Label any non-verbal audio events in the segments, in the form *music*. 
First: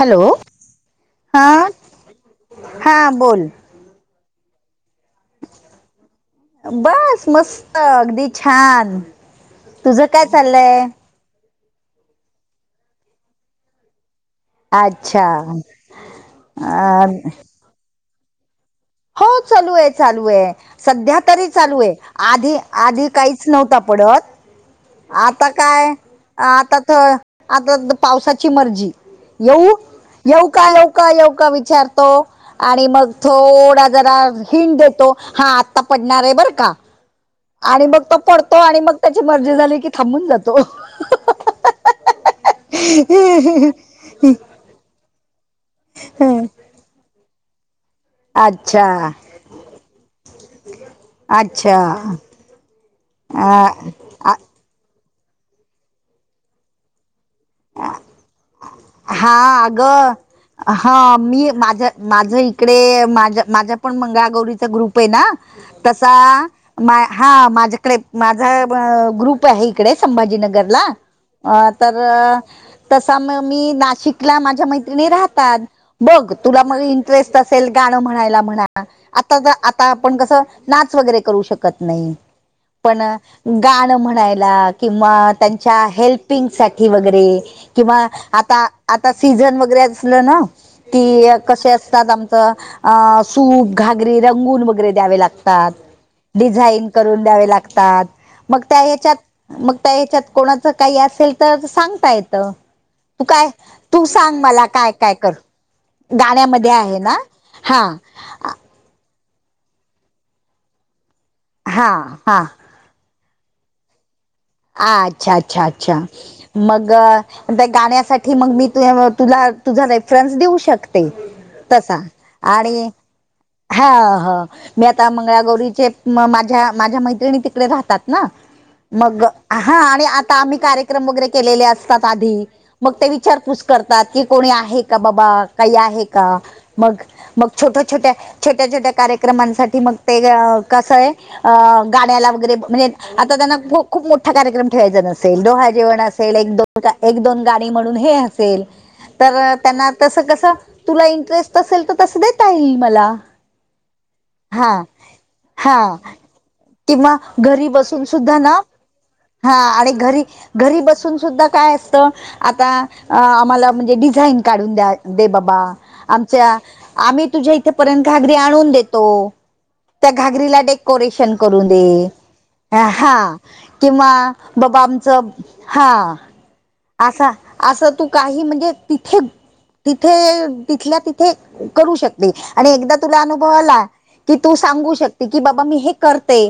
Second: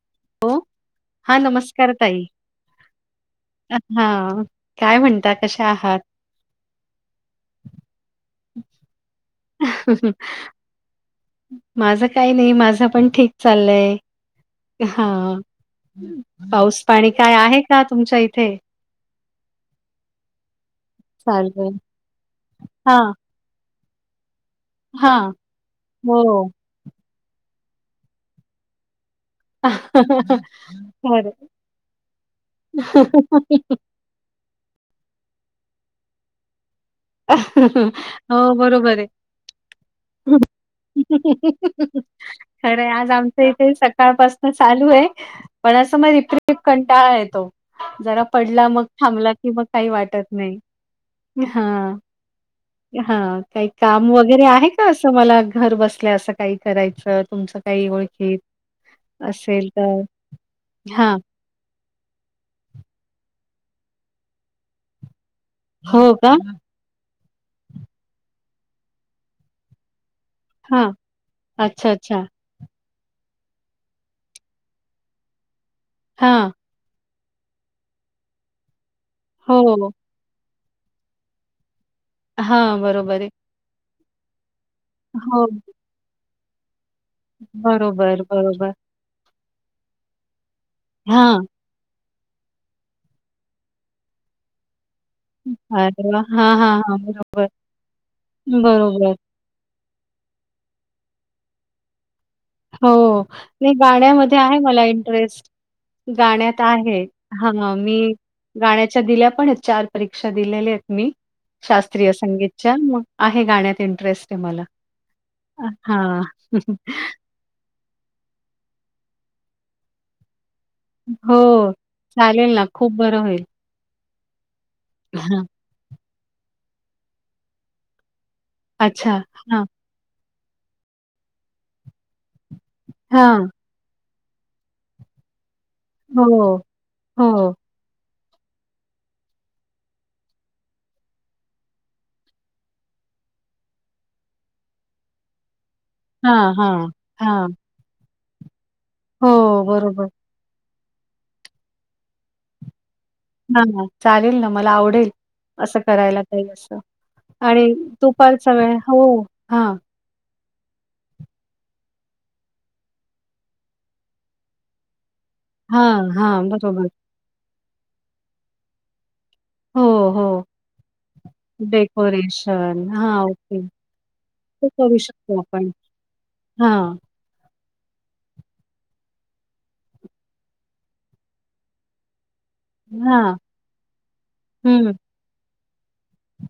Hello. हो. हां हां बोल. हा. काय म्हणता? कशा आहात? बस मस्त. अगदी छान. तुझ काय चाललंय? माझं काही नाही. माझं पण ठीक चाललंय. अच्छा ह. अ पाऊस पाणी काय, आहे का तुमच्या इथे? हो चालूये चालूये. सध्या तरी चालतंय. चालूये. आधी आधी हां, काहीच नव्हता पडत. हां. आता काय? हो. आता त पावसाची मर्जी. येऊ, येऊ का? येऊ का? येव खरं. का? विचारतो आणि मग थोडा जरा हिण देतो. हा आता पडणारे बर का. आणि मग तो हो, पडतो. आणि मग बरोबर आहे. त्याची मर्जी झाली की थांबून जातो. सकाळपासन चालूये. पण अस म र कंटाळा येतो. जरा पडला. मग अच्छा थांबला. की मग काही वाटत नाही. अच्छा हा. हा. काही काम अ वगैरे आहे. असं, मला घर बसल्या असं, काही करायचं तुमचं. काही ओळखीत हा असेल अग तर? हा हां. मी माझ्या माझ इकडे माझ माझ्या पण मंगळागौरीचा ग्रुप आहे ना हो तसा का? मा हा माझ्याकडे माझा ग्रुप आहे इकडे संभाजीनगर *unintelligible* रला हां. अच्छा, तर अच्छा. तसा म मी नाशिकला माझ्या मैत्रिणी राहतात बघ हां. तुला? इंटरेस्ट असेल गाणं म्हणायला म्हणा आता आता हो. आपण कसं नाच वगैरे करू शकत नाही हां, पण बरोबर आहे. गाण म्हणायला. किंवा हो. त्यांच्या हेल्पिंग साठी वगैरे किंवा बरोबर, आता बरोबर. आता सीझन वगैरे असलं ना कि हां. कसे असतात आमचं. अ सूप घागरी रंगून वगैरे द्यावे लागत. तात अरे वाह! हां, हां, डिझाईन हां. करून द्यावे बरोबर, लागतात मग त्या बरोबर. ह्याच्यात. मग त्या ह्याच्यात कोणाचं काही असेल तर सांगता येतं. हो तू काय नाही तू गाण्यामध्ये सांग आहे मला काय काय कर इंटरेस्ट गाण्यात गाण्यामध्ये आहे ना हा मी गाण्याच्या दिल्या पण चार परीक्षा दिलेल्या आहेत मी हा शास्त्रीय हा संगीतच्या मग आहे गाण्यात इंटरेस्ट आहे मला. अ अच्छा अ, अच्छा अच्छा हां. मग त्या गाण्यासाठी मग मी त तुला तुझा रेफरन्स देऊ शकते. ते हो, तसा चालेल ना, आणि खूप बरं होईल. हा हा मी आता हां. मंगळागौरीचे म माझ्या माझ्या मैत्रिणी तिकडे राहतात ना अच्छा. मग हां, हा आता आम्ही कार्यक्रम वगैरे केलेले असतात आधी मग ते विचार हां. पुस. करतात की कोणी आहे का बाबा काही आहे हो, का मग मग हो. छोट्या छोट्या. छोट्या छोट्या कार्यक्रमांसाठी मग ते कसं आहे. अ गाड्याला वगैरे म्हणजे आता त्यांना खूप मोठ. मोठा कार्यक्रम ठेवायचा नसेल डोहाळे जेवण असेल हां, एक दोन हां, एक दोन हां. गाणी म्हणून हे असेल. हो, तर त्यांना बरोबर. तस कस तुला इंटरेस्ट असेल तर तस देता येईल मला ह ह चालेल ना मला हा आवडेल हा असं करायला काही असं. किंवा घरी आणि बसून सुद्धा दुपारचा ना वेळ हो. हा हां, आणि घरी घरी बसून सुद्धा काय असतं आता आम्हाला म्हणजे डिझाईन काढून द्या दे बाबा हां, हां. आमच्या बरोबर. आम्ही तुझ्या इथे पर्यंत घगरी आणून देतो. हो, त्या हो. घागरीला डेकोरेशन करून दे डेकोरेशन. हां, हा. ओके. किंवा ते बाबा करू आमचं शकतो आपण. हा हां, असा. असं तू काही म्हणजे तिथे तिथे तिथल्या तिथे करू शक. आणि एकदा तुला हां. अनुभवला की तू हं. सांगू शकते की बाबा मी हे करते.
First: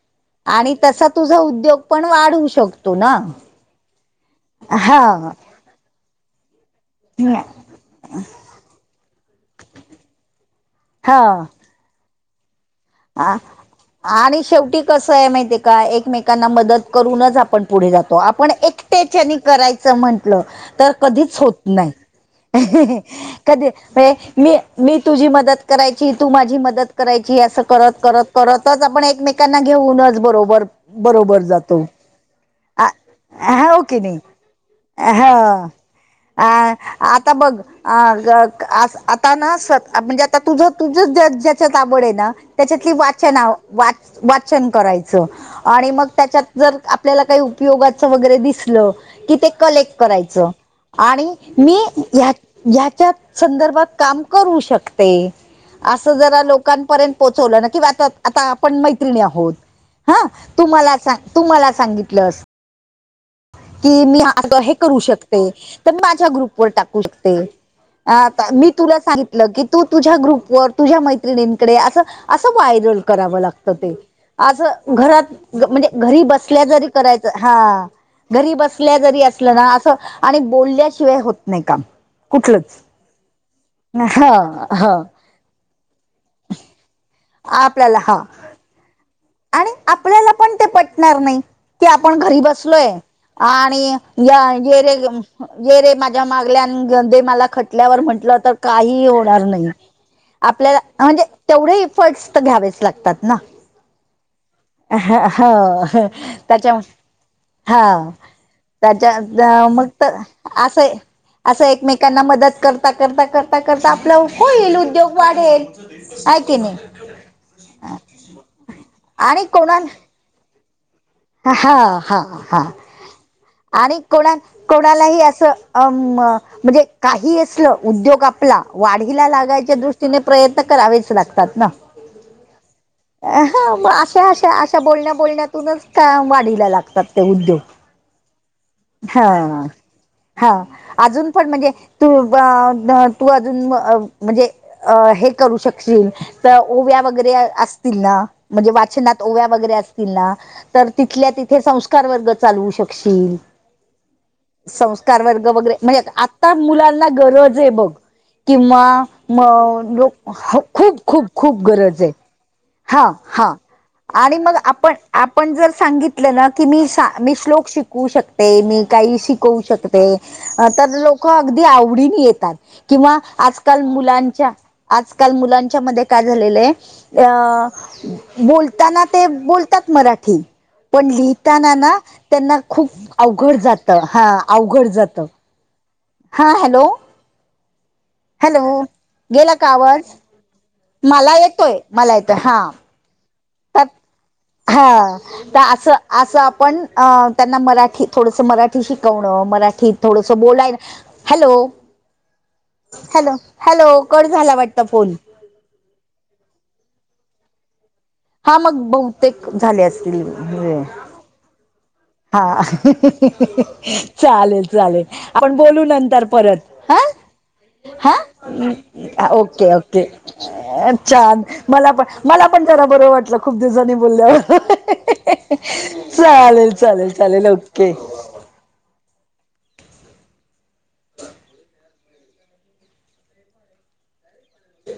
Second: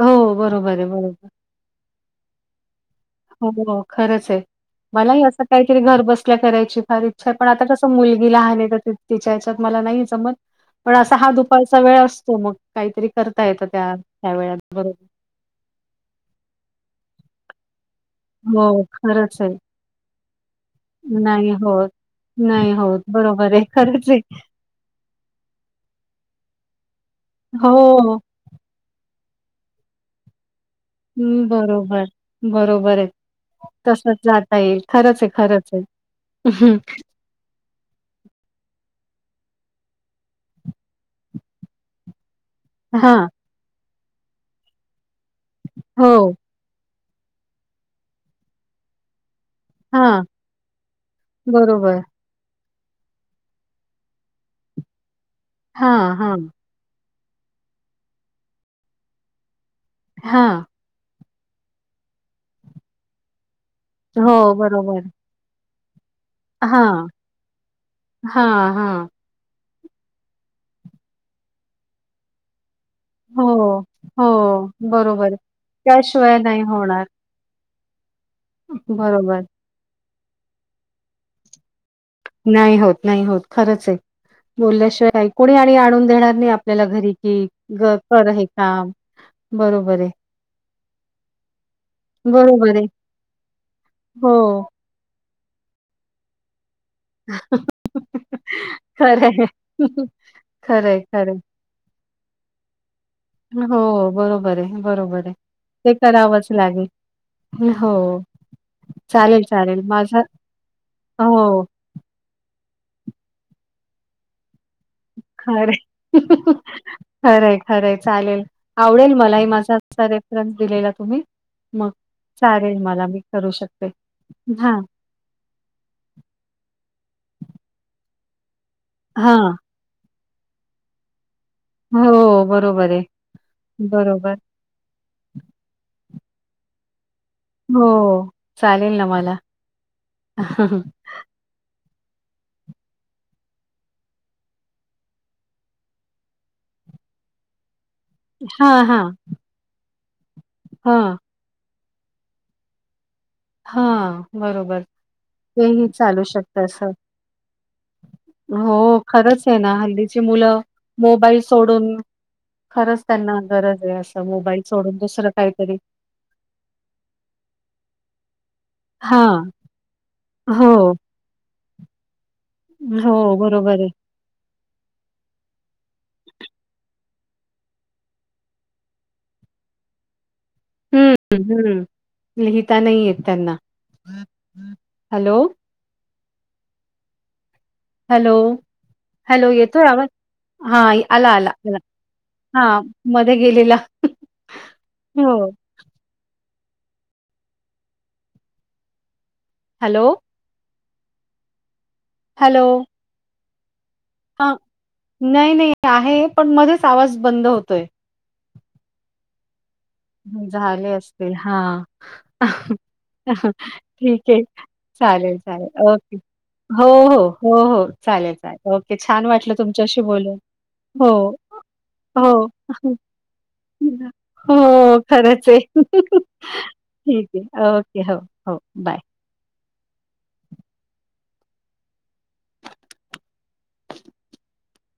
हो, आणि बरोबर आहे, तसा बरोबर. तुझ उद्योग पण वाढवू शकतो ना. हो, हो खरंच आहे मलाही हा असं काहीतरी घर बसल्या करायची फार इच्छा आहे पण आता कस? मुलगी लहान तिच्या ह्याच्यात मला नाही जमत पण असा हा दुपारचा वेळ असतो मग काहीतरी आ करता येत त्या त्या आणि वेळ शेवटी बरोबर. कसं आहे माहिती का एकमेकांना मदत करूनच आपण पुढे जातो आपण हो, एकट्याच्यानी खरंच आहे. करायचं म्हंटलं तर कधीच होत नाही. नाही होत. बरोबर आहे. कधी खरंच आहे. मी मी तुझी मदत करायची तू माझी मदत करायची असं करत हो. करत. परतच आपण एकमेकांना घेऊनच बरोबर. बरोबर हम्म जातो बरोबर बरोबर *unintelligible* हा हो की तसच नाही जात येईल खरंच आहे हा खरंच आहे. अ आता बघ. अ आता ना म्हणजे आता तुझ तुझ ज्याच्यात आवड ए ना. त्याच्यातली हां. वाचना वाच वाचन करायचं आणि मग हो. त्याच्यात. जर आपल्याला काही उपयोगाच वगैरे दिसलं की ते कलेक्ट हां. करायचं आणि मी बरोबर. ह ह्याच्या संदर्भात काम करू शकते अस हां, हां. जरा लोकांपर्यंत पो किं आता आपण मैत्रिणी आहोत ह हां. तुम्हाला सांग तू मला सांगितलंस की मी हो, आग हे करू बरोबर. शक माझ्या ग्रुप व टाकू हां. शकते मी हां, हां. तुला सांग की तू तुझ्या ग्रुप वर तुझ्या मैत्रिणींकडे असं असं व्हायरल करा हो, लाग अस हो, घात बरोबर. म्हणजे घरी त्याशिवाय नाही बसल्या जरी होणार. करा हा घरी बसल्या जरी बरोबर. असलं ना असं आणि बोलल्याशिवाय होत नाही काम नाही कुठलंच होत नाही होत खरंच आहे ह ह बोलल्याशिवाय ऐ कोणी आणि आणून देणार नाही आपल्याला घरी कि आपल्याला हा कर हे काम आणि बरोबर आहे, आपल्याला पण ते पटणार नाही की आपण घरी बरोबर आहे. बसलोय आणि हो. जेरे जेरे मा मा मागल्याे मला खटल्यावर म्हंटलं तर काही ही खरं होणार आहे. नाही आपल्याला खरं आहे, म्हणजे खरं तेवढे इफर्ट्स तर घ्यावेच लागतात ना आहे. हो बरोबर आहे ह बरोबर आहे. ते ह करावंच त्याच्या लागेल. हा हो, चालेल, त्याच्या चालेल. मग तर माझा असं असं हो, एकमेक त्यांना मदत करता करता करता करता आपलं होईल उद्योग वाढेल आहे की नाही खरं खरं चालेल आवडेल आणि मलाही माझा असचा कोणाला रेफरन्स दिलेला तुम्ही हा मग हा हा चालेल मला, मी करू शकते. आणि कोणा हां, कोणालाही असं अ म्हणजे काही असलं उद्योग आपला वाढीला हां. लागायच्या दृष्टी प्रयन कराच लागतात हो, बरोबर आहे. मग अशा बरोबर. आशा बोलण्या बोलण्यातूनच का वाढीला लागतात ते उद्योग हो चालेल ना हा मला. हा अजून पण म्हणजे तू तू अजून म्हणजे अ हे करू शकशील तर ओव्या वगैरे असतील ना म्हणजे हां, हां. वाचनात ओव्या वगैरे असतील ना हां, तिथल्या तिथे सं कार वर्ग चालवू शकशील हा संस्कार वर्ग वगैरे म्हणजे आता शकतं असं. मुलांना गरज आहे बघ किंवा हो, म खरंच आहे ना, लो हल्लीची मुलं खूप खूप मोबाईल खूप सोडून गरज आहे खरंच हा त्यांना हा गरज आहे असं आणि मग मोबाईल आपण सोडून दुसरं आपण जर काहीतरी सांगित ल म्हटलं ना की मी मी श्लोक शिकू शकते मी काही हां. शिकवू शकते हो, तर लोक अगदी आवडीने येतात किंवा हो. आजकाल बरोबर आहे. मुलांच्या आजकाल मुलांच्या मध्ये काय झालेलंय आहे अ बोलताना ते बोलतात मराठी पण हं, लिहिताना हं. ना त्यांना लिहिता खूप नाही येत त्यांना. अवघड जात हा अवघड जात हॅलो, हा हॅलो हॅलो हॅलो गेला का येतोय आवाज हा आला, मला आला, आला. येतोय मला येतोय हा हां, मध्ये गेले तर हा तर असं असं आपण अ त्यांना मराठी थोडस मराठी शिकवणं मराठीत हॅलो, थोडस सो बोलाय hello hello hello hello cut हां. झाला वाटत फोन नाही नाही आहे पण मध्येच आवाज बंद होतोय हा मग बहुतेक झाले अस झाले असतील हा. हा ठीक आहे चालेल चालेल आपण चालेल बोलू ओके. नंतर हो परत हा हो हो हो. हा चालेल, चालेल. ओके. छान वाटलं ओके तुमच्याशी ओके बोलून. हो, छान मला पण हो. मला पण त्यारा बरं वाटलं खूप दिवसांनी बोलल्यावर हो खरच आहे चालेल चालेल ठीक चालेल आहे ओके हो हो बाय. ह.